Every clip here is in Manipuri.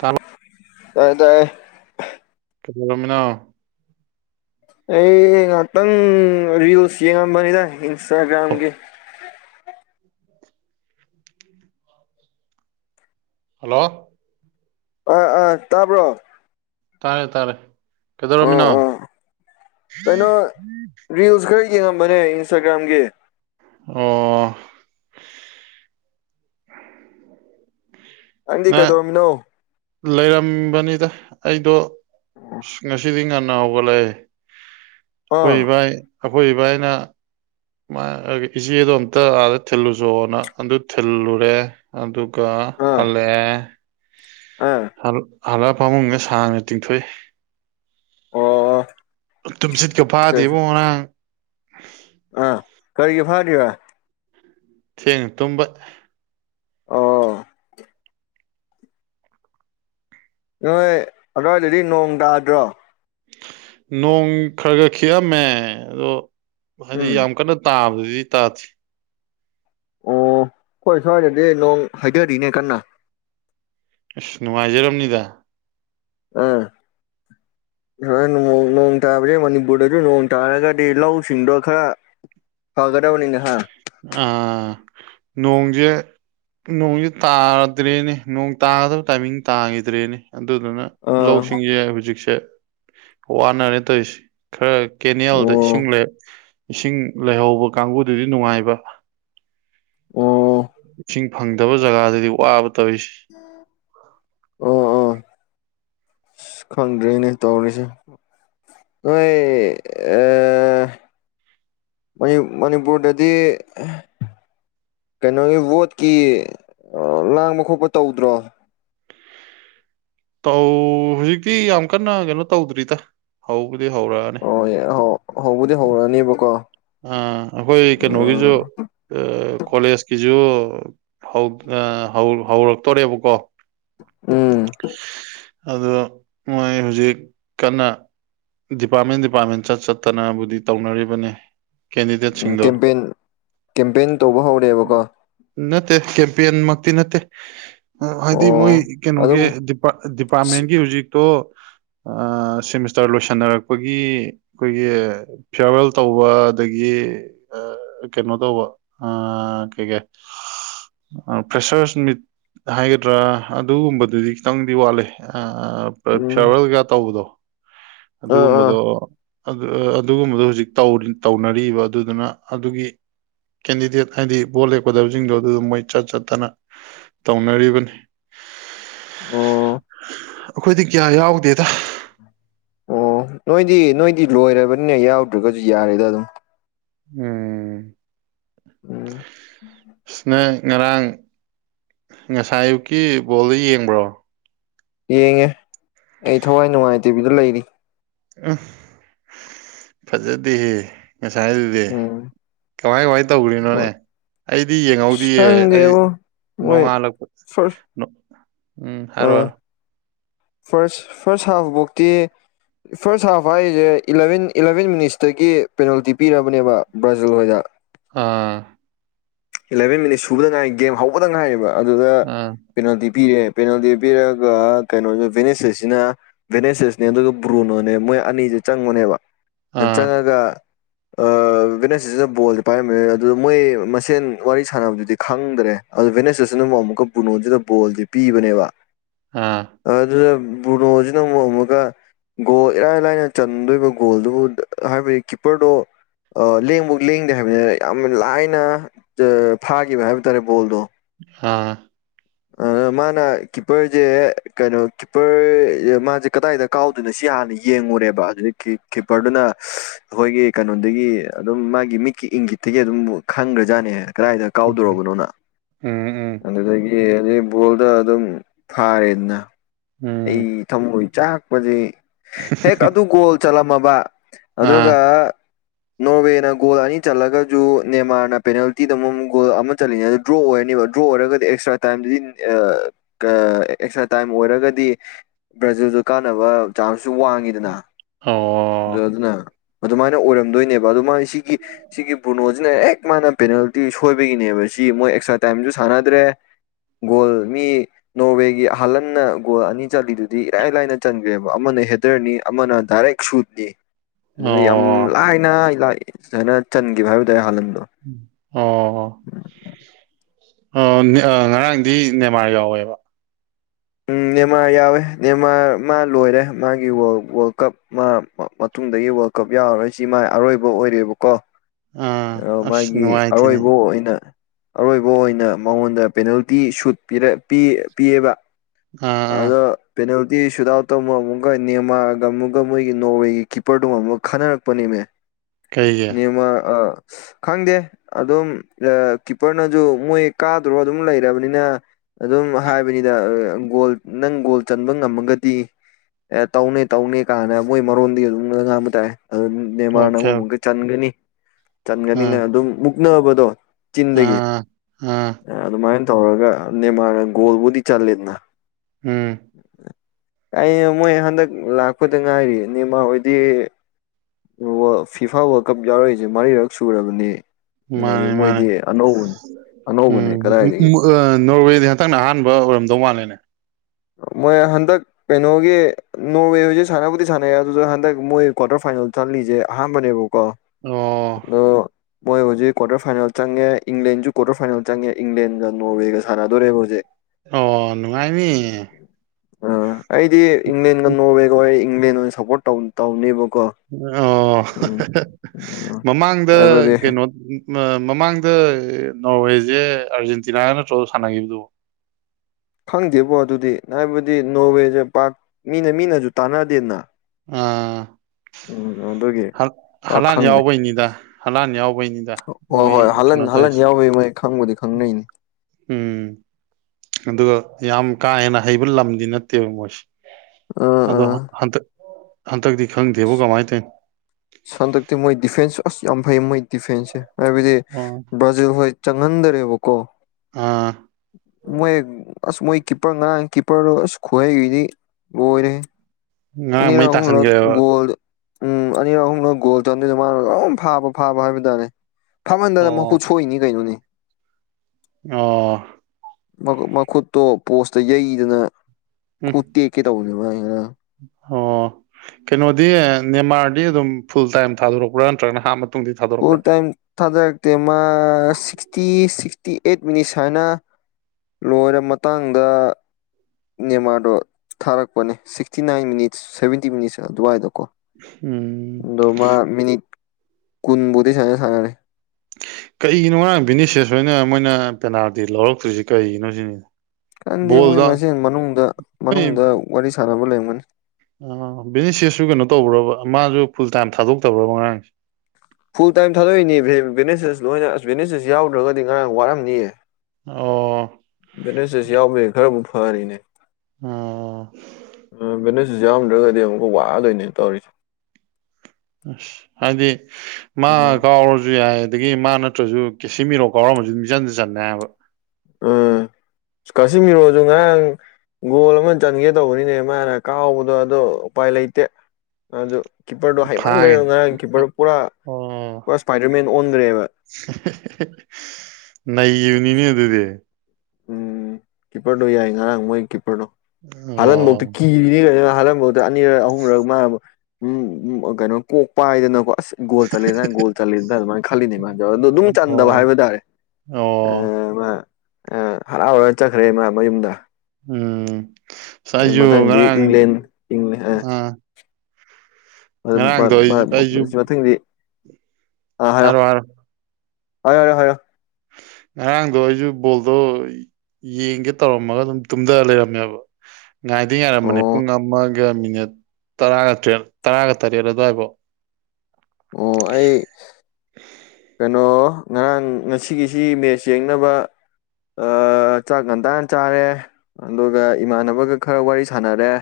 ꯇꯣ [unintelligible] ꯀꯩꯗꯧꯔ꯭ꯃꯤꯅꯣ ꯑꯩ ꯉꯍꯥꯛꯇꯪ ꯔꯤꯨꯁ ꯌꯦꯡꯉꯝꯕꯅꯤꯗ ꯏꯟꯁꯇꯥꯒ꯭ꯔꯥꯝꯒꯤ ꯍꯜꯂꯣ ꯑꯥ ꯑꯥ ꯇꯥꯕ꯭ꯔꯣ ꯇꯥꯔꯦ ꯇꯥꯔꯦ ꯑꯣ ꯀꯩꯗꯧꯔꯝꯃꯤꯅꯣ ꯑꯣ ꯀꯩꯅꯣ ꯔꯤꯜꯁ ꯈꯔ ꯌꯦꯡꯉꯝꯕꯅꯦ ꯏꯟꯁꯇꯥꯒ꯭ꯔꯥꯝꯒꯤ ꯑꯣ ꯅꯪꯗꯤ ꯅ ꯀꯩꯗꯧꯔꯝꯃꯤꯅꯣ ꯂꯩꯔꯝꯕꯅꯤꯗ ꯑꯩꯗꯣ ꯉꯁꯤꯗꯤ ꯉ ꯍꯧꯒꯠꯂꯦ ꯑꯩꯈꯣꯏ ꯑꯥ ꯏꯕꯥ ꯑꯩꯈꯣꯏ ꯏꯕꯥꯏꯅ ꯏꯆꯦꯗꯣ ꯑꯝꯇ ꯑꯗ ꯊꯤꯜꯂꯨꯁꯑꯣꯅ ꯑꯗꯨ ꯊꯤꯜꯂꯨꯔꯦ ꯑꯗꯨ ꯀ ꯑꯥ ꯍꯜꯂꯑꯦ ꯑꯥ ꯍꯜꯂ ꯐꯃꯨꯡꯒ ꯁꯥꯡꯅ ꯇꯤꯡꯊꯣꯛꯏ ꯑꯣ ꯇꯨꯝꯁꯤꯠꯀ ꯐꯥꯗꯦꯕ ꯉꯔꯥꯡ ꯑꯥ ꯀꯔꯤꯒꯤ ꯐꯥꯔ ꯋꯥ ꯊꯦꯡ ꯇꯨꯝꯕ ꯑꯣ ꯅꯣꯏ ꯑꯗꯥꯏꯗꯗꯤ ꯅꯣꯡ ꯇꯥꯗ꯭ꯔꯣ ꯅꯣꯡ ꯈꯔ ꯈꯔ ꯑꯝꯃꯦ ꯑꯗꯣ ꯍꯥꯏꯗꯤ ꯎꯝ ꯌꯥꯝ ꯀꯟꯅ ꯇꯥꯕꯗꯤ ꯇꯥꯁꯤ ꯑꯣ ꯍꯣꯏ ꯁ꯭ꯋꯥꯏꯗꯗꯤ ꯅꯣꯡ ꯍꯥꯏꯖꯔꯤꯅꯦ ꯀꯟꯅ ꯑꯁ ꯅꯨꯡꯉꯥꯏꯖꯔꯔꯕꯅꯤꯗ ꯑꯥ ꯍꯣꯏ ꯅ ꯅꯣꯡ ꯇꯥꯕꯁꯦ ꯃꯅꯤꯄꯨꯔꯗꯁꯨ ꯅꯣꯡ ꯇꯥꯔꯒꯗꯤ ꯂꯧꯁꯤꯡꯗꯣ ꯈꯔ ꯐꯒꯗꯧ ꯅꯤꯅꯦꯍ ꯅꯣꯡꯖꯦ ꯅꯣꯡꯁꯨ ꯇꯥꯗ꯭ꯔꯦꯅꯦ ꯅꯣꯡ ꯇꯥꯒꯗꯕ ꯇꯥꯏꯃꯤꯡ ꯇꯥꯈꯤꯗ꯭ꯔꯦꯅꯦ ꯑꯗꯨꯗꯨꯅ ꯑꯥ ꯂꯧꯁꯤꯡꯁꯦ ꯍꯧꯖꯤꯛꯁꯦ ꯋꯥꯅꯔꯅꯤ ꯇꯧꯔꯤꯁꯦ ꯈꯔ ꯀꯦꯅꯦꯜꯗ ꯏꯁꯤꯡ ꯑꯣ ꯏꯁꯤꯡ ꯂꯩꯍꯧꯕ ꯀꯥꯡꯕꯨꯗꯨꯗꯤ ꯅꯨꯡꯉꯥꯏꯕ ꯑꯣ ꯏꯁꯤꯡ ꯐꯪꯗꯕ ꯖꯒꯥꯗꯗꯤ ꯋꯥꯕ ꯇꯧꯔꯤꯁꯤ ꯑꯣ [inaudible] ꯑꯁ ꯈꯪꯗ꯭ꯔꯦꯅꯦ ꯇꯧꯔꯤꯁꯦ ꯅꯣꯏ ꯑ.... ꯃꯅꯤꯄꯨ꯭ꯔꯗꯗꯤ ꯀꯩꯅꯣꯒꯤ ꯕꯣꯠꯀꯤ ꯂꯥꯡꯕ ꯈꯣꯠꯄ ꯇꯧꯗ꯭ꯔꯣ ꯇꯧ ꯍꯧꯖꯤꯛꯇꯤ ꯌꯥꯝ ꯀꯟꯅ ꯀꯩꯅꯣ ꯇꯧꯗ꯭ꯔꯤꯗ ꯍꯧꯕꯨꯗꯤ ꯍꯧꯔꯅꯤ ꯑꯣ ꯍꯧ ꯍꯧꯕꯨꯗꯤ ꯍꯧꯔꯅꯦꯕꯀꯣ ꯑ ꯑꯩꯈꯣꯏ ꯀꯩꯅꯣꯒꯤꯁꯨ ꯀꯣꯂꯦꯖꯀꯤꯁꯨ ꯍꯧꯔꯛꯇꯣꯔꯦꯕꯀꯣ ꯎꯝ ꯑꯗꯨ ꯃꯣꯏ ꯍꯧꯖꯤꯛ ꯀꯟꯅ ꯗꯤꯄꯥꯔꯠꯃꯦꯟ ꯗꯤꯄꯥꯔꯠꯃꯦꯟ ꯆꯠ ꯆꯠꯇꯅꯕꯨꯗꯤ ꯇꯧꯅꯔꯤꯕꯅꯤ ꯎꯝ ꯀꯦꯟꯗꯤꯗꯦꯠꯁꯤꯡꯗꯣ ꯀꯦꯝꯄꯦꯟ ꯀꯦꯝꯄꯦꯟ ꯇꯧꯕ ꯍꯧꯔꯦꯕꯀꯣ ꯅꯠꯇꯦ ꯀꯦꯝꯄꯤꯌꯦꯟ ꯃꯛꯇꯤ ꯅꯠꯇꯦ ꯍꯥꯏꯗꯤ ꯃꯣꯏ ꯑꯣ ꯀꯩꯅꯣꯒꯤ ꯑꯗꯨꯝ ꯗꯤꯄꯥꯔꯠꯃꯦꯟꯒꯤ ꯍꯧꯖꯤꯛꯇꯣ ꯁꯤꯃꯤꯁꯇꯔ ꯂꯣꯏꯁꯟꯅꯔꯛꯄꯒꯤ ꯑꯩꯈꯣꯏꯒꯤ ꯐꯤꯌꯥ꯭ꯔꯋꯦꯜ ꯇꯧꯕ ꯑꯗꯒꯤ ꯑ ꯀꯩꯅꯣ ꯇꯧꯕ ꯑ ꯀꯩꯀꯦ ꯐ꯭ꯔꯦꯁꯔꯁ ꯃꯤꯠ ꯍꯥꯏꯒꯗ꯭ꯔꯥ ꯑꯗꯨꯒꯨꯝꯕꯗꯨꯗꯤ ꯈꯤꯇꯪꯗꯤ ꯋꯥꯠꯂꯦ ꯎꯝ ꯐꯤꯌꯥꯚꯦꯜꯒ ꯇꯧꯕꯗꯣ ꯑꯥ ꯑꯥ ꯑꯗꯨꯒꯨꯝꯕꯗꯣ ꯑꯗꯨꯒꯨꯝꯕꯗꯣ ꯍꯧꯖꯤꯛ ꯇꯧꯅꯔꯤꯕ ꯑꯗꯨꯗꯨꯅ ꯑꯗꯨꯒꯤ ꯀꯦꯟꯗꯤꯗꯦꯠ ꯍꯥꯏꯗꯤ ꯚꯣꯠ ꯂꯦꯀꯗꯕꯁꯤꯡꯗꯣ ꯑꯗꯨꯗ ꯃꯣꯏ ꯆꯠ ꯆꯠꯇꯅ ꯇꯧꯅꯔꯤꯕꯅꯤ ꯑꯣ ꯑꯩꯈꯣꯏꯗꯤ ꯀꯌꯥ ꯌꯥꯎꯗꯦꯗ ꯑꯣ ꯅꯣꯏꯗꯤ ꯅꯣꯏꯗꯤ ꯂꯣꯏꯔꯕꯅꯤꯅ ꯌꯥꯎꯗ꯭ꯔꯒꯁꯨ ꯌꯥꯔꯦꯗ ꯑꯗꯨꯝ ꯎꯝ ꯎꯝ ꯁꯤꯅ ꯉꯔꯥꯡ ꯉꯁꯥꯏ ꯑꯌꯨꯛꯀꯤ ꯕꯣꯜꯗꯣ ꯌꯦꯡꯕ꯭ꯔꯣ ꯌꯦꯡꯉꯦ ꯑꯩ ꯊꯋꯥꯏ ꯅꯨꯡꯉꯥꯏꯇꯦꯕꯤꯗ ꯂꯩꯔꯤ ꯎ ꯐꯖꯗꯦꯍꯦ ꯉꯁꯥꯏ ꯑꯗꯨ ꯎꯝ ꯀꯃꯥꯏ ꯀꯃꯥꯏꯅ ꯇꯧꯈ꯭ꯔꯤꯅꯣꯅꯦ ꯑꯩꯗꯤ ꯑꯁ ꯌꯦꯡꯍꯧꯗꯌꯦ ꯑꯩ ꯈꯪꯗꯦꯕꯣ ꯃꯣꯏ ꯅꯣꯡꯉꯥꯜꯂꯛꯄ ꯐꯥꯔꯁ ꯎꯝ ꯑꯥ ꯍꯥꯏꯔꯣꯔ ꯐꯥꯔꯁ ꯐꯥꯔꯁ ꯍꯥꯐꯐꯧꯇꯤ ꯐꯥꯔꯁ ꯍꯥꯐ ꯍꯥꯏꯔꯤꯁꯦꯂꯚꯦꯟ ꯏꯂꯚꯦꯟ ꯃꯤꯅꯤꯠꯁꯇꯒꯤ ꯄꯦꯅꯥꯜꯇꯤ ꯄꯤꯔꯕꯅꯦꯕ ꯕ꯭ꯔꯥꯖꯤꯜ ꯍꯣꯏꯗ ꯑꯥ ꯑꯦꯂꯚꯦꯟ ꯃꯤꯅꯤꯠ ꯁꯨꯕꯗ ꯉꯥꯏ ꯒꯦꯝ ꯍꯧꯕꯗ ꯉꯥꯏꯌꯦꯕ ꯑꯗꯨꯗ ꯑꯥ ꯄꯦꯅꯥꯜꯇꯤ ꯄꯤꯔꯦ ꯄꯦꯅꯥꯜꯇꯤ ꯄꯤꯔꯒ ꯀꯩꯅꯣꯁꯦ ꯚꯦꯅꯦꯁꯦꯁꯁꯤꯅ ꯚꯦꯅꯦꯁꯦꯁꯅꯦ ꯑꯗꯨꯒ ꯕ꯭ꯔꯨꯅꯣꯅꯦ ꯃꯣꯏ ꯑꯅꯤꯁꯦ ꯆꯪꯉꯨꯅꯦꯕ ꯅ ꯑꯥ ꯆꯪꯉꯒ ꯚꯦꯅꯦꯁ ꯁꯤꯖꯗ ꯕꯣꯜꯗꯤ ꯄꯥꯏꯔꯝꯃꯦ ꯑꯗꯨ ꯃꯣꯏ ꯃꯁꯦꯟ ꯋꯥꯔꯤ ꯁꯥꯟꯅꯕꯗꯨꯗꯤ ꯈꯪꯗ꯭ꯔꯦ ꯑꯗꯨꯗꯣ ꯚꯦꯅꯦꯁꯇꯁꯟ ꯑꯃꯨꯛ ꯑꯃꯨꯛꯀ ꯕꯨꯅꯣꯟꯁꯤꯗ ꯕꯣꯜꯗꯤ ꯄꯤꯕꯅꯦꯕ ꯑꯥ ꯑꯗꯨꯗ ꯕꯅꯣꯁꯤꯅ ꯑꯃꯨꯛ ꯑꯃꯒ ꯒꯣꯜ ꯏꯔꯥꯏ ꯂꯥꯏꯅ ꯆꯟꯗꯣꯏꯕ ꯒꯣꯜꯗꯨꯕꯨ ꯍꯥꯏꯕꯗꯤ ꯀꯤꯞꯄꯔꯗꯣ ꯂꯦꯡꯕꯧ ꯂꯦꯡꯗꯦ ꯍꯥꯏꯕꯅꯤꯅ ꯌꯥꯝ ꯂꯥꯏꯅ ꯐꯥꯈꯤꯕ ꯍꯥꯏꯕ ꯇꯥꯔꯦ ꯕꯣꯜꯗꯣ ꯑꯥ ꯑ ꯃꯥꯅ ꯀꯤꯞꯄꯔꯁꯦ ꯀꯩꯅꯣ ꯀꯤꯞꯄꯔ ꯃꯥꯁꯦ ꯀꯗꯥꯏꯗ ꯀꯥꯎꯗꯣꯏꯅꯣ ꯁꯤ ꯍꯥꯟꯅ ꯌꯦꯡꯉꯨꯔꯦꯕ ꯑꯗꯨꯗꯒꯤ ꯀꯤꯞꯄꯔꯗꯨꯅ ꯑꯩꯈꯣꯏꯒꯤ ꯀꯩꯅꯣꯗꯒꯤ ꯑꯗꯨꯝ ꯃꯥꯒꯤ ꯃꯤꯠꯀꯤ ꯏꯪꯒꯤꯠꯇꯒꯤ ꯑꯗꯨꯝ ꯈꯪꯈ꯭ꯔꯖꯥꯠꯅꯦ ꯀꯗꯥꯏꯗ ꯀꯥꯎꯗꯣꯔꯔꯕꯅꯣꯅ ꯎꯝ ꯎꯝ ꯑꯗꯨꯗꯒꯤ ꯑꯗꯨꯗꯤ ꯕꯣꯜꯗ ꯑꯗꯨꯝ ꯐꯥꯔꯦꯗꯅ ꯎꯝ ꯑꯩ ꯊꯃꯣꯏ ꯆꯥꯛꯄꯁꯦ ꯍꯦꯛ ꯑꯗꯨ ꯒꯣꯜ ꯆꯠꯂꯝꯃꯕ ꯑꯥ ꯑꯗꯨꯒ ꯅꯣꯔꯋꯦꯅ ꯒꯣꯜ ꯑꯅꯤ ꯆꯜꯂꯒꯁꯨ ꯅꯦꯃꯥꯔꯅ ꯄꯦꯅꯥꯜꯇꯤꯗ ꯑꯃꯨꯛ ꯒꯣꯜ ꯑꯃ ꯆꯅꯦ ꯑꯗꯨ ꯗ꯭ꯔꯣ ꯑꯣꯏꯔꯅꯦꯕ ꯗ꯭ꯔꯣ ꯑꯣꯏꯔꯒꯗꯤ ꯑꯦꯛꯁꯇ꯭ꯔꯥ ꯇꯥꯏꯝꯗꯨꯗꯤ ꯑꯦꯛꯁꯇ꯭ꯔꯥ ꯇꯥꯏꯝ ꯑꯣꯏꯔꯒꯗꯤ ꯗꯤ ꯕ꯭ꯔꯥꯖꯤꯜꯗ ꯀꯥꯟꯅꯕ ꯆꯥꯟꯁꯁꯨ ꯋꯥꯡꯉꯤꯗꯅ ꯑ ꯑꯣ ꯑꯗꯨꯅ ꯑꯗꯨꯃꯥꯏꯅ ꯑꯣꯏꯔꯝꯗꯣꯏꯅꯦꯕ ꯑꯗꯨ ꯃꯥꯏ ꯁꯤꯒꯤ ꯁꯤꯒꯤ ꯕꯨ꯭ꯔꯅꯣꯁꯤꯅ ꯍꯦꯛ ꯃꯥꯅ ꯄꯦꯅꯥꯜꯇꯤ ꯁꯣꯏꯕꯒꯤꯅꯦꯕ ꯁꯤ ꯃꯣꯏ ꯑꯦꯛꯁꯇ꯭ꯔꯥ ꯇꯥꯏꯝꯁꯨ ꯁꯥꯟꯅꯗ꯭ꯔꯦ ꯒꯣꯜ ꯃꯤ ꯅꯣꯔꯋꯦꯒꯤ ꯑꯍꯜ ꯍꯟꯅ ꯒꯣꯜ ꯑꯅꯤ ꯆꯠꯂꯤꯗꯨꯗꯤ ꯏꯔꯥꯏ ꯂꯥꯏꯅ ꯆꯟꯈ꯭ꯔꯦꯕ ꯑꯃꯅ ꯍꯦꯗꯔꯅꯤ ꯑꯃꯅ ꯗꯥꯏꯔꯦꯛ ꯁꯨꯠꯅꯤ ꯑꯗꯨꯅ ꯌꯥꯝ ꯑꯣ ꯂꯥꯏꯅ ꯁꯨꯃꯥꯏꯅ ꯆꯟꯈꯤꯕ ꯍꯥꯏꯕ ꯇꯥꯏ ꯍꯜꯂꯟꯗꯣ ꯑꯣ ꯉꯔꯥꯡꯗꯤ ꯅꯦꯃꯥꯔ ꯌꯥꯎꯋꯦꯕ ꯃꯦꯟꯃꯥꯔ ꯌꯥꯎꯋꯦ ꯃꯦꯟꯃꯥꯔ ꯃꯥ ꯂꯣꯏꯔꯦ ꯃꯥꯒꯤ ꯋꯥꯔꯜ ꯀꯞ ꯃꯥ ꯃꯇꯨꯡꯗꯒꯤ ꯋꯥꯔꯜ ꯀꯞ ꯌꯥꯎꯔꯣꯏꯁꯤ ꯃꯥꯏ ꯑꯔꯣꯏꯕ ꯑꯣꯏꯔꯦꯕꯀꯣ ꯑꯥ ꯑꯁ ꯃꯥꯒꯤ ꯅꯨꯡꯉꯥꯏꯇꯦꯅꯦ ꯑꯔꯣꯏꯕ ꯑꯣꯏꯅ ꯑꯔꯣꯏꯕ ꯑꯣꯏꯅ ꯃꯉꯣꯟꯗ ꯄꯦꯅꯥꯜꯇꯤ ꯁꯨꯠ ꯄꯤꯌꯦꯕ ꯑꯥ ꯑꯥ ꯑꯗꯣ ꯄꯦꯅꯥꯜꯇꯤ ꯁꯨꯠ ꯑꯥꯎꯠ ꯇꯧꯨ ꯑꯃꯨꯛꯀ ꯅꯦꯟꯃꯥꯔꯒ ꯑꯃꯨꯛꯀ ꯃꯣꯏꯒꯤ ꯅꯣꯔꯋꯦꯒꯤ ꯀꯤꯞꯄꯔꯗꯨꯃ ꯑꯃꯨꯛ ꯈꯟꯅꯔꯛꯄꯅꯦꯅꯦ [inaudible] ꯃ ꯑ ꯑ ꯈꯪꯗꯦ ꯑꯗꯨꯝ ꯀꯤꯞꯄꯔꯅꯁꯨ ꯃꯣꯏ ꯀꯥꯗ꯭ꯔꯣ ꯑꯗꯨꯝ ꯂꯩꯔꯕꯅꯤꯅ ꯑꯗꯨꯝ ꯍꯥꯏꯕꯅꯤꯗ ꯒꯣꯜ ꯅꯪ ꯒꯣꯜ ꯆꯟꯕ ꯉꯝꯃꯒꯗꯤ ꯑꯦ ꯇꯧꯅꯤ ꯇꯧꯅꯤ ꯀꯥꯟꯅ ꯃꯣꯏ ꯃꯔꯣꯟꯗꯤ ꯑꯗꯨꯝ ꯉꯥꯡꯥꯟꯕ ꯇꯥꯏ ꯑꯗꯨ ꯅꯦꯃꯥꯟ ꯑꯣꯀꯦ ꯑꯃꯃꯨꯛꯀ ꯆꯟꯒꯅꯤ ꯆꯟꯒꯅꯤꯅ ꯑꯥ ꯑꯗꯨꯝ ꯃꯨꯛꯅꯕꯗꯣ ꯆꯤꯟꯗꯒꯤ ꯑꯥ ꯑꯥ ꯑꯗꯨꯃꯥꯏꯅ ꯇꯧꯔꯒ ꯅꯦꯃꯥꯔꯒ ꯒꯣꯜꯕꯨꯗꯤ ꯆꯜꯂꯦꯗꯅ ꯎꯝ ꯀ ꯃꯣꯏ ꯍꯟꯗꯛ ꯂꯥꯛꯄꯗ ꯉꯥꯏꯔꯤ ꯅꯅꯤꯃꯥ ꯍꯣꯏꯗꯤ ꯐꯤꯐꯥ ꯋꯥꯔꯜ ꯀꯞ ꯌꯥꯎꯔꯛꯏꯁꯦ ꯃꯔꯤꯔꯛ ꯁꯨꯔꯕꯅꯤ ꯗꯤ ꯃꯥꯅꯦ ꯃꯥꯅꯦ ꯃꯣꯏꯗꯤ ꯑꯅꯧꯕꯅꯤ ꯑꯅꯧꯕꯅꯤ ꯎꯝ ꯀꯗꯥꯏꯗꯒꯤ ꯎꯝ ꯅꯣꯔꯋꯦꯗꯤ ꯍꯟꯇꯛꯅ ꯑꯍꯥꯟꯕ ꯑꯣꯏꯔꯝꯗꯧ ꯃꯥꯜꯂꯦꯅꯦ ꯃꯣꯏ ꯍꯟꯗꯛ ꯀꯩꯅꯣꯒꯤ ꯅꯣꯔꯋꯦ ꯍꯧꯖꯤꯛ ꯁꯥꯟꯅꯕꯨꯗꯤ ꯁꯥꯟꯅꯩ ꯑꯗꯨꯗ ꯍꯟꯗꯛ ꯃꯣꯏ ꯀ꯭ꯋꯥꯔꯇꯔ ꯐꯥꯏꯅꯦꯜ ꯆꯠꯂꯤꯁꯦ ꯑꯍꯥꯟꯕꯅꯦꯕꯀꯣ ꯑꯣ ꯑꯗꯣ ꯃꯣꯏ ꯍꯧꯖꯤꯛ ꯀ꯭ꯋꯥꯇꯔ ꯐꯥꯏꯅꯦꯜ ꯆꯪꯉꯦ ꯏꯪꯂꯦꯟꯁꯨ ꯀ꯭ꯋꯥꯇꯔ ꯐꯥꯏꯅꯦꯜ ꯆꯪꯉꯦ ꯏꯪꯂꯦꯟꯒ ꯅꯣꯔꯋꯦꯒ ꯁꯥꯟꯅꯗꯣꯔꯦꯕ ꯍꯧꯖꯤꯛ ꯑꯣ ꯅꯨꯡꯉꯥꯏꯃꯤ ꯑꯥ ꯑꯩꯗꯤ ꯏꯪꯂꯦꯟꯒ ꯅꯣꯔꯋꯦꯒ ꯑꯣꯏꯅ ꯏꯪꯂꯦꯟ ꯑꯣꯏꯅ ꯁꯞꯄꯣꯔꯠꯧ ꯇꯧꯅꯦꯕꯀꯣ ꯑꯣ ꯎꯝ ꯎꯝ ꯃꯃꯥꯡꯗ ꯍꯥꯏꯕꯗꯤ ꯀꯩꯅꯣ ꯃꯃꯥꯡꯗ ꯅꯣꯔꯋꯦꯁꯦ ꯑꯥꯔꯖꯦꯟꯇꯤꯅꯥ ꯅꯠꯇ꯭ꯔꯣ ꯁꯥꯟꯅꯈꯤꯕꯗꯨꯕꯨꯣ ꯈꯪꯗꯦꯕꯣ ꯑꯗꯨꯗꯤ ꯍꯥꯏꯕꯗꯤ ꯅꯣꯋꯦꯁꯦ ꯄꯥꯛ ꯃꯤꯅ ꯃꯤꯅꯁꯨ ꯇꯥꯟꯅꯗꯦꯅ ꯑ ꯎꯝ ꯑꯗꯨꯒꯤ ꯄꯥꯛ ꯍꯂꯥꯟ ꯈꯪꯗꯦ ꯌꯥꯎꯕꯩꯅꯤꯗ ꯍꯂꯥꯟ ꯌꯥꯎꯕꯩꯅꯤꯗ ꯍꯣꯏ ꯃꯣꯏ ꯍꯣꯏ ꯍꯜꯍꯟ ꯀꯩꯅꯣ ꯍꯜꯍꯟ ꯇꯧꯔꯤꯁꯦ ꯌꯥꯎꯕꯩ ꯃꯩ ꯈꯪꯕꯨꯗꯤ ꯈꯪꯅꯩꯅꯤ ꯎꯝ ꯑꯗꯨꯒ ꯌꯥꯝ ꯀꯥ ꯍꯦꯟꯅ ꯍꯩꯕ ꯂꯝꯗꯤ ꯅꯠꯇꯦꯕ ꯃꯣꯏꯁꯦ ꯑꯥ ꯑꯗꯣ ꯑꯥ ꯍꯟ ꯍꯟꯇꯛꯇꯤ ꯈꯪꯗꯦꯕ ꯀꯃꯥꯏꯅ ꯇꯧꯅꯣ ꯍꯟꯗꯛꯇꯤ ꯃꯣꯏ ꯗꯤꯐꯦꯟꯁ ꯑꯁ ꯌꯥꯝ ꯐꯩ ꯃꯣꯏ ꯗꯤꯐꯦꯟꯁꯁꯦ ꯑꯣ ꯍꯥꯏꯕꯗꯤ ꯍꯣꯏ ꯆꯪꯍꯟꯗꯔꯦꯕꯀꯣ ꯑꯥ ꯃꯣꯏ ꯑꯁ ꯃꯣꯏ ꯀꯤꯞꯄꯔ ꯉꯔꯥꯡ ꯀꯤꯞꯄꯔꯗꯣ ꯑꯁ ꯈꯨꯍꯩꯒꯤꯗꯤ ꯑꯣꯏꯣꯏꯔꯦ ꯉꯔꯥꯡ ꯃꯩ ꯑꯅꯤꯔꯛꯍꯨꯝꯂꯛ ꯇꯥꯁꯟꯈ꯭ꯔꯦꯕ ꯣꯜꯗ ꯎꯝ ꯑꯅꯤꯔꯛ ꯑꯍꯨꯝꯂꯛ ꯒꯣꯜ ꯆꯟꯗꯣꯏꯗ ꯃꯥꯅ ꯑꯗꯨꯝ ꯐꯥꯕ ꯐꯥꯕ ꯍꯥꯏꯕ ꯇꯥꯔꯦ ꯐꯝꯃꯟꯗꯅ ꯑꯣ ꯃꯈꯨ ꯁꯣꯏꯏꯅꯤ ꯀꯩꯅꯣꯅꯦ ꯑꯣ ꯃꯈꯨꯠꯇꯣ ꯄꯣꯁꯇ ꯌꯩꯗꯅ ꯈꯨ ꯎꯝ ꯇꯦꯛꯀꯦ ꯇꯧꯕꯅꯦꯕ ꯑꯩꯅ ꯑꯣ ꯀꯩꯅꯣꯗꯤ ꯅꯦꯃꯥꯔꯗꯤ ꯑꯗꯨꯝ ꯐꯨꯜ ꯇꯥꯏꯝ ꯊꯥꯗꯣꯔꯛꯄ꯭ꯔꯥ ꯅꯠꯇ꯭ꯔꯒꯅ ꯍꯥꯞ ꯃꯇꯨꯡꯗꯤ ꯄꯣꯔ ꯊꯥꯗꯣꯔꯛꯄ꯭ꯔꯥ ꯇꯥꯏꯝ ꯊꯥꯗꯔꯛꯇꯦ ꯃꯥ ꯁꯤꯛꯁꯇꯤ ꯁꯤꯛꯁꯇꯤ ꯑꯩꯠ ꯃꯤꯅꯤꯠ ꯁ ꯍꯥꯏꯅ ꯂꯣꯏꯔ ꯃꯇꯥꯡꯗ ꯃꯦꯟꯃꯥꯔꯗꯣ ꯊꯥꯔꯛꯄꯅꯦ sixty nine minutes seventy minutes ꯑꯗꯨꯋꯥꯏꯗ ꯀꯣ ꯎꯝ ꯑꯗꯨꯣꯃ ꯃꯤꯅꯤꯠ ꯀꯨꯟꯕꯨꯗꯤ ꯁꯥꯟꯅ ꯁꯥꯟꯔꯦ ꯀꯩꯒꯤꯅꯣ ꯉꯔꯥꯡ ꯕꯤꯅꯤꯁꯦꯁꯣꯏꯅ ꯃꯣꯏꯅ ꯄꯦꯅꯥꯜꯇꯤ ꯂꯧꯔꯛꯇ꯭ꯔꯤꯁꯤ ꯀꯩꯒꯤꯅꯣ ꯁꯤꯅꯤ ꯈꯪꯗꯦ ꯃꯣꯏ ꯕꯣꯜꯗ ꯃꯁꯦꯟ ꯃꯅꯨꯡꯗ ꯃꯅꯨꯡꯗ ꯋꯥꯔꯤ ꯁꯥꯟꯅꯕ ꯂꯩꯔꯝꯒꯅꯤ ꯑ ꯕꯤꯖꯤꯁꯦꯁꯨ ꯀꯩꯅꯣ ꯇꯧꯕ꯭ꯔꯕ ꯃꯥꯁꯨ ꯐꯨꯜ ꯇꯥꯏꯝ ꯊꯥꯗꯣꯛꯇꯕ꯭ꯔꯕ ꯑꯉꯥꯡꯁꯦ ꯐꯨꯜ ꯇꯥꯏꯝ ꯊꯥꯗꯣꯛꯏꯅꯦ ꯚꯦꯟꯗꯦꯖꯦꯁ ꯂꯣꯏꯅꯁ ꯚꯦꯟꯗꯦꯖꯦꯁ ꯌꯥꯎꯗ꯭ꯔꯒꯗꯤ ꯉꯔꯥꯡ ꯋꯥꯔꯝꯅꯤꯑꯌꯦ ꯑꯣ ꯕꯦꯅꯦꯁꯦꯁ ꯌꯥꯎꯕꯒꯤ ꯈꯔ ꯑꯃꯨꯛ ꯐꯔꯤꯅꯦ ꯑꯣ ꯎꯝ [unintelligible] ꯌꯥꯎꯔꯝꯗ꯭ꯔꯒꯗꯤ ꯑꯃꯨꯛꯀ ꯋꯥꯗꯣꯏꯅꯦ ꯇꯧꯔꯤꯁꯦ ꯍꯥꯏꯗꯤ ꯃꯥ ꯎꯝ ꯀꯥꯎꯔꯁꯨ ꯌꯥꯏ ꯑꯗꯒꯤ ꯃꯥ ꯅꯠꯇ꯭ꯔꯁꯨ ꯀꯦ ꯁꯤ ꯃꯤꯔꯣꯛ ꯀꯥꯎꯔꯝꯃꯁꯨ ꯃꯤꯆꯟꯗ ꯆꯟꯅꯤ ꯍꯥꯏꯕ ꯎꯝ ꯀꯁꯤ ꯃꯤꯔꯣꯁꯨ ꯉꯔꯥꯡ ꯒꯣꯜ ꯑꯃ ꯆꯟꯒꯦ ꯇꯧꯕꯅꯤꯅꯦ ꯃꯥꯅ ꯀꯥꯎꯕꯗꯣ ꯑꯗꯣ ꯎꯄꯥꯏ ꯂꯩꯇꯦ ꯑꯗꯨ ꯀꯤꯞꯄꯔꯗꯣ ꯐꯥꯒꯦ ꯍꯥꯏꯩꯃꯟꯈ꯭ꯔꯦꯕ ꯉꯔꯥꯡ ꯑꯣ ꯀꯤꯞꯄꯔꯗꯣ ꯄꯨꯔꯥ ꯑꯣ ꯄꯨꯔꯥ ꯏꯁ꯭ꯄꯥꯏꯗꯔ ꯃꯦꯟ ꯑꯣꯟꯈ꯭ꯔꯦꯕ ꯅꯩꯕꯅꯤꯅꯦ ꯑꯗꯨꯗꯤ ꯎꯝ ꯀꯤꯞꯄꯔꯗꯣ ꯌꯥꯏ ꯉꯔꯥꯡ ꯃꯣꯏ ꯀꯤꯞꯄꯔꯗꯣ [unintelligible] ꯍꯥꯜꯟꯐꯧꯗ ꯀꯤꯔꯤꯅꯦ ꯍꯥꯂꯜꯟꯕꯧꯗ ꯑꯅꯤꯔꯛ ꯑꯍꯨꯝꯔꯛ ꯃꯥ ꯎꯝ ꯎꯝ ꯀꯩꯅꯣ ꯀꯣꯛꯄꯥꯏꯗꯅꯀꯣ ꯑꯁ ꯒꯣꯜ ꯆꯜꯂꯦꯅ ꯒꯣꯜ ꯆꯜꯂꯦꯗꯅ ꯑꯗꯨꯃꯥꯏꯅ ꯈꯜꯂꯤꯅꯤ ꯃꯥꯖꯨ ꯑꯗꯨꯣ ꯑꯗꯨꯝ ꯆꯟꯗꯕ ꯑꯣ ꯍꯥꯏꯕꯥꯇꯔꯦ ꯑꯣ ꯑꯥ ꯃꯥ ꯑꯥ ꯍꯔꯥꯎꯔ ꯆꯠꯈ꯭ꯔꯦꯃ ꯃꯌꯨꯝꯗ ꯎꯝ ꯑꯩꯁꯨꯨ ꯃꯊꯪꯗꯤ ꯉꯔꯥꯡ ꯏꯪꯂꯦꯟ ꯏꯪꯂꯦꯟ ꯑꯥ ꯉꯔꯥꯡꯗꯣ ꯑꯩ ꯑꯩꯁꯨ [unintelligible] ꯃꯊꯪꯗꯤ ꯑꯥ ꯍꯥꯏꯌꯣ ꯍꯥꯏꯔꯣ ꯍꯥꯏꯔꯣ ꯍꯥꯏꯌꯣ ꯍꯥꯏꯌꯣ ꯍꯥꯏꯌꯣ ꯉꯔꯥꯡꯗꯣ ꯑꯩꯁꯨ ꯕꯣꯜꯗꯣ ꯌꯦꯡꯒꯦ ꯇꯧꯔꯝꯃꯒ ꯑꯗꯨꯝ ꯇꯨꯝꯊ ꯂꯩꯔꯝꯃꯦꯕ ꯉꯥꯏꯗꯤ ꯌꯥꯔꯝꯕꯅꯦ ꯄꯨꯡ ꯑꯣ ꯑꯃꯒ ꯃꯤꯅꯤꯠ ꯇꯔꯥꯒ ꯇꯔꯦꯠ ꯇꯔꯥꯒ ꯇꯔꯦꯠ ꯑꯗꯨꯋꯥꯏꯐꯥꯎ꯫ ꯑꯣ ꯑꯩ ꯀꯩꯅꯣ ꯉꯔꯥꯡ ꯉꯁꯤꯒꯤꯁꯤ ꯃꯦꯠꯆ ꯌꯦꯡꯅꯕ ꯆꯥꯛ ꯉꯟꯇꯅ ꯆꯥꯔꯦ ꯑꯗꯨꯒ ꯏꯃꯥꯟꯅꯕꯒ ꯈꯔ ꯋꯥꯔꯤ ꯁꯥꯟꯅꯔꯦ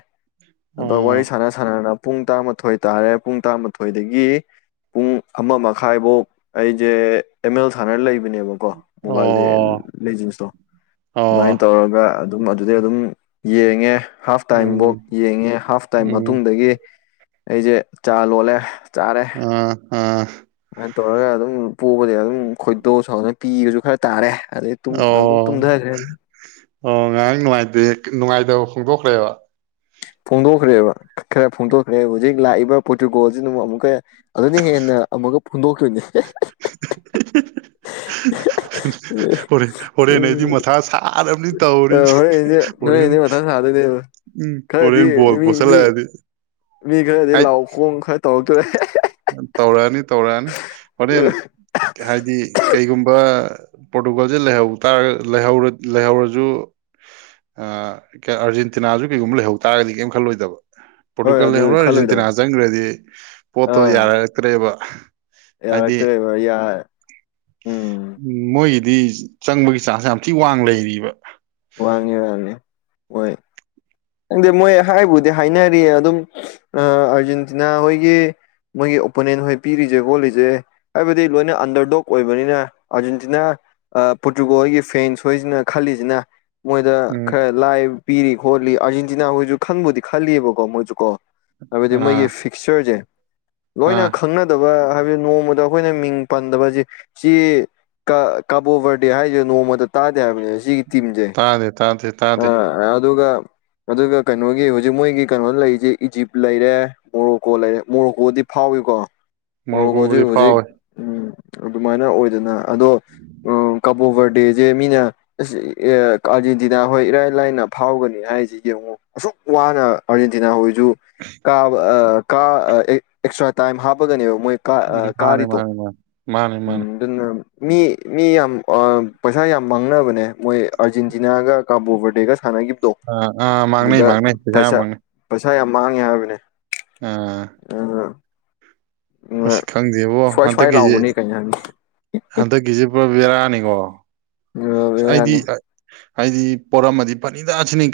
ꯑꯗꯣ ꯑꯣ ꯋꯥꯔꯤ ꯁꯥꯟꯅ ꯁꯥꯟꯅꯅ ꯄꯨꯡ ꯇꯔꯥꯃꯥꯊꯣꯏ ꯇꯥꯔꯦ ꯄꯨꯡ ꯇꯔꯥꯃꯥꯊꯣꯏꯗꯒꯤ ꯄꯨꯡ ꯑꯃ ꯃꯈꯥꯏꯐꯧ ꯑꯩꯁꯦ ꯑꯦꯝ ꯑꯦꯜ ꯁꯥꯟꯅꯔ ꯂꯩꯕꯅꯦꯕꯀꯣ ꯃꯣꯕꯥꯏꯜ ꯑꯣ ꯂꯦꯖꯤꯟꯁꯇꯣ ꯑꯗꯨꯃꯥꯏꯅ ꯑꯣ ꯇꯧꯔꯒ ꯑꯗꯨꯝ ꯑꯗꯨꯗꯩ ꯑꯗꯨꯝ ꯌꯦꯡꯉꯦ ꯍꯥꯐ ꯇꯥꯏꯝꯐꯧ ꯎꯝ ꯌꯦꯡꯉꯦ ꯍꯥꯐ ꯇꯥꯏꯝ ꯎꯝ ꯃꯇꯨꯡꯗꯒꯤ ꯑꯩꯁꯦ ꯆꯥ ꯂꯣꯜꯂꯦ ꯆꯥꯔꯦ ꯑꯥ ꯑꯥ ꯑꯗꯥꯢꯅ ꯇꯧꯔꯒ ꯑꯗꯨꯝ ꯄꯣꯕꯗꯒꯤ ꯑꯗꯨꯝ ꯈꯣꯏꯗꯧ ꯁꯥꯎꯗꯅ ꯄꯤꯒꯁꯨ ꯈꯔ ꯇꯥꯔꯦ ꯑꯗꯩ ꯑꯗꯨꯝ ꯑꯣ ꯇꯨꯝꯊꯈ꯭ꯔꯦ ꯑꯣ ꯉꯔꯡ ꯅꯨꯡꯉꯥꯏꯇꯦ ꯅꯨꯡꯉꯥꯏꯇꯕ ꯐꯣꯡꯗꯣꯛꯈ꯭ꯔꯦꯕ ꯐꯣꯡꯗꯣꯛꯈ꯭ꯔꯦꯕ ꯈꯔ ꯐꯣꯡꯗꯣꯛꯈ꯭ꯔꯦ ꯍꯧꯖꯤꯛ ꯂꯥꯛꯏꯕ ꯄꯣꯔꯇꯨꯒꯣꯜꯁꯤꯅ ꯑꯃꯨꯛ ꯑꯃꯨꯛꯀ ꯑꯗꯨꯅ ꯍꯦꯟꯅ ꯑꯃꯨꯛꯀ ꯐꯨꯟꯗꯣꯛꯇꯨꯏꯅꯦ [unintelligible] ꯍꯣꯔꯦꯟ ꯍꯣꯔꯦꯟ ꯑꯩꯗꯤ ꯃꯊꯥ ꯁꯥꯔꯕꯅꯤ ꯇꯧꯔꯤꯁꯦ ꯍꯣꯔꯦꯟꯁꯦ ꯍꯣꯔꯦꯟ꯫ [unintelligible] ꯎꯝ ꯈꯔꯗꯤ ꯍꯣꯔꯦꯟ ꯕꯣꯜ ꯃꯤ ꯃꯤ ꯄꯣꯠꯁꯤꯜꯂꯛꯑꯗꯤ ꯃꯤ ꯈꯔꯗꯤ ꯂꯥꯎ ꯈꯣꯡ ꯈꯔ ꯇꯧꯔꯛꯇ꯭ꯔꯦ ꯇꯧꯔꯛꯑꯅꯤ-ꯇꯧꯔꯛꯑꯅꯤ ꯍꯣꯔꯦꯟ ꯍꯥꯏꯗꯤ ꯀꯩꯒꯨꯝꯕ ꯄꯣꯔꯇꯨꯒꯜꯁꯦ ꯂꯩꯍꯧꯇꯥꯔ ꯂꯩꯍꯧꯔ ꯂꯩꯍꯧꯔꯁꯨ ꯑꯥ ꯀꯩꯅꯣ ꯑꯥꯔꯖꯦꯟꯇꯤꯅꯥꯖꯨ ꯀꯩꯒꯨꯝꯕ ꯂꯩꯍꯧ ꯇꯥꯔꯒꯗꯤ ꯀꯩꯝ ꯈꯜꯂꯣꯏꯗꯕ ꯍꯣꯏ ꯄꯣꯔꯇꯨꯒꯜ ꯑꯗꯨ ꯂꯩꯍꯧꯔ ꯑꯥꯔꯖꯦꯟꯇꯤꯅꯥ ꯈꯜꯂꯣꯏꯗꯕ ꯆꯪꯒ꯭ꯔꯗꯤ ꯄꯣꯠꯇꯣ ꯑꯥ ꯌꯥꯔꯔꯛꯇ꯭ꯔꯦꯕ ꯌꯥꯔꯛꯇ꯭ꯔꯦꯕ ꯌꯥ ꯎꯝ ꯎꯝ ꯃꯣꯏꯒꯤꯗꯤ ꯆꯪꯕꯒꯤ ꯆꯥꯟꯁ ꯌꯥꯝ ꯊꯤ ꯋꯥꯡ ꯂꯩꯔꯤꯕ ꯋꯥꯡꯉꯦ ꯋꯥꯡꯉꯦ ꯃꯣꯏ ꯈꯪꯗꯦ ꯃꯣꯏ ꯍꯥꯏꯕꯨꯗꯤ ꯍꯥꯏꯅꯔꯤꯌꯦ ꯑꯗꯨꯝ ꯑꯥꯔꯖꯦꯟꯇꯤꯅꯥ ꯍꯣꯏꯒꯤ ꯃꯣꯏꯒꯤ ꯑꯣꯄꯣꯅꯦꯟ ꯍꯣꯏ ꯄꯤꯔꯤꯁꯦ ꯈꯣꯠꯂꯤꯁꯦ ꯍꯥꯏꯕꯗꯤ ꯂꯣꯏꯅ ꯑꯟꯗꯔꯗꯣꯛ ꯑꯣꯏꯕꯅꯤꯅ ꯑꯥꯔꯖꯦꯟꯇꯤꯅꯥ ꯑꯥ ꯄꯣꯔꯇꯨꯒꯣꯜꯒꯤ ꯐꯦꯟꯁ ꯍꯣꯏꯁꯤꯅ ꯈꯜꯂꯤꯁꯤꯅ ꯃꯣꯏꯗ ꯎꯝ ꯈꯔ ꯂꯥꯏꯕ ꯄꯤꯔꯤ ꯈꯣꯠꯂꯤ ꯑꯥꯔꯖꯦꯟꯇꯤꯅꯥ ꯍꯣꯏꯁꯨ ꯈꯪꯕꯨꯗꯤ ꯈꯜꯂꯤꯕꯀꯣ ꯃꯣꯏꯁꯨ ꯀꯣ ꯍꯥꯏꯕꯗꯤ ꯃꯣꯏꯒꯤ ꯑꯥ ꯐꯤꯛꯆꯔꯁꯦ ꯂꯣꯏꯅ ꯑꯥ ꯈꯪꯅ- ꯗꯕ ꯍꯥꯏꯕꯗꯤ ꯅꯣꯡꯃꯗ ꯑꯩꯈꯣꯏꯅ ꯃꯤꯡ ꯄꯟꯗꯕꯁꯦ ꯁꯤ ꯀꯥ ꯀꯕꯣꯕꯔꯗꯦ ꯍꯥꯏꯁꯦ ꯅꯣꯡꯃꯗ ꯇꯥꯗꯦ ꯍꯥꯏꯕꯅꯦ ꯁꯤꯒꯤ ꯇꯤꯝꯁꯦ ꯇꯥꯗꯦ ꯇꯥꯗꯦ ꯇꯥꯗꯦ ꯑꯥ ꯑꯗꯨꯒ ꯑꯗꯨꯒ ꯀꯩꯅꯣꯒꯤ ꯍꯧꯖꯤꯛ ꯃꯣꯏꯒꯤ ꯀꯩꯅꯣꯗ ꯂꯩꯔꯤꯁꯦ ꯏꯖꯤꯞ ꯂꯩꯔꯦ ꯃꯣꯔꯣꯛꯀꯣ ꯂꯩꯔꯦ ꯃꯣꯔꯨꯀꯣꯗꯤ ꯐꯥꯎꯋꯤꯀꯣ ꯃꯣꯔꯣꯀꯣꯖꯦ ꯃꯣꯔꯣꯀꯣꯕꯨꯗꯤ ꯍꯧꯖꯤꯛ ꯐꯥꯎꯋꯦ ꯎꯝ ꯑꯗꯨꯃꯥꯏꯅ ꯑꯣꯏꯗꯅ ꯑꯗꯣ ꯀꯕꯣꯕꯔ ꯄ꯭ꯂꯦꯖꯦ ꯃꯤꯅ ꯑꯁ ꯑꯥꯔꯖꯦꯟꯇꯤꯅꯥ ꯍꯣꯏ ꯏꯔꯥꯏ ꯂꯥꯏꯅ ꯐꯥꯎꯒꯅꯤ ꯍꯥꯏꯖꯤ꯫ ꯌꯦꯡꯉꯨ ꯑꯁꯨꯛ ꯋꯥꯅ ꯑꯥꯔꯖꯦꯟꯇꯤꯅꯥ ꯍꯣꯏꯁꯨ ꯀꯥꯕ ꯑꯥ ꯀ ꯑ ꯑꯦꯛ ꯑꯦꯛꯁꯇ꯭ꯔꯥ ꯇꯥꯏꯝ ꯍꯥꯞꯄꯒꯅꯦꯕ ꯃꯣꯏꯥ ꯎꯝ ꯃꯥꯅꯦ ꯀꯥꯔꯤꯗꯣ ꯃꯥꯅꯦ ꯃꯥꯅꯦ ꯃꯥꯅꯦ ꯃꯥꯅꯦ ꯎꯝ ꯑꯗꯨꯅ ꯃꯤ ꯃꯤ ꯌꯥꯝ ꯑ ꯄꯩꯁꯥ ꯌꯥꯝ ꯃꯥꯡꯅꯕꯅꯦ ꯃꯣꯏ ꯑꯔꯖꯦꯟꯇꯤꯅꯥꯒ ꯀꯥꯕꯣ ꯕꯔꯗꯦꯒ ꯁꯥꯟꯅꯈꯤꯕꯗꯣ ꯑꯥ ꯑꯥ ꯃꯥꯡꯅꯩ ꯑꯗꯨꯗ ꯃꯥꯡꯅꯩ ꯌꯥꯝ ꯄꯩꯁꯥ ꯃꯥꯡꯅꯩ ꯄꯩꯁꯥ ꯌꯥꯝ ꯃꯥꯡꯉꯦ ꯍꯥꯏꯕꯅꯦ ꯑꯥ ꯑ ꯑꯁ ꯈꯪꯗꯦꯕꯣ ꯁ꯭ꯋꯥꯏ ꯁ꯭ꯋꯥꯏ ꯍꯟꯗꯛꯀꯤꯁꯦ ꯂꯥꯎꯕꯅꯦ ꯀꯩꯅꯣ ꯍꯥꯏꯕꯅꯤ ꯍꯟꯗꯛꯀꯤꯁꯦ ꯄꯨꯔꯥ ꯕꯦꯔꯥꯅꯤꯀꯣ ꯑꯩꯗꯤ ꯌꯥꯅꯤ ꯍꯥꯏꯗꯤ ꯄꯣꯔꯝꯃꯗꯤ ꯐꯅꯤ ꯇꯁꯤꯅꯤ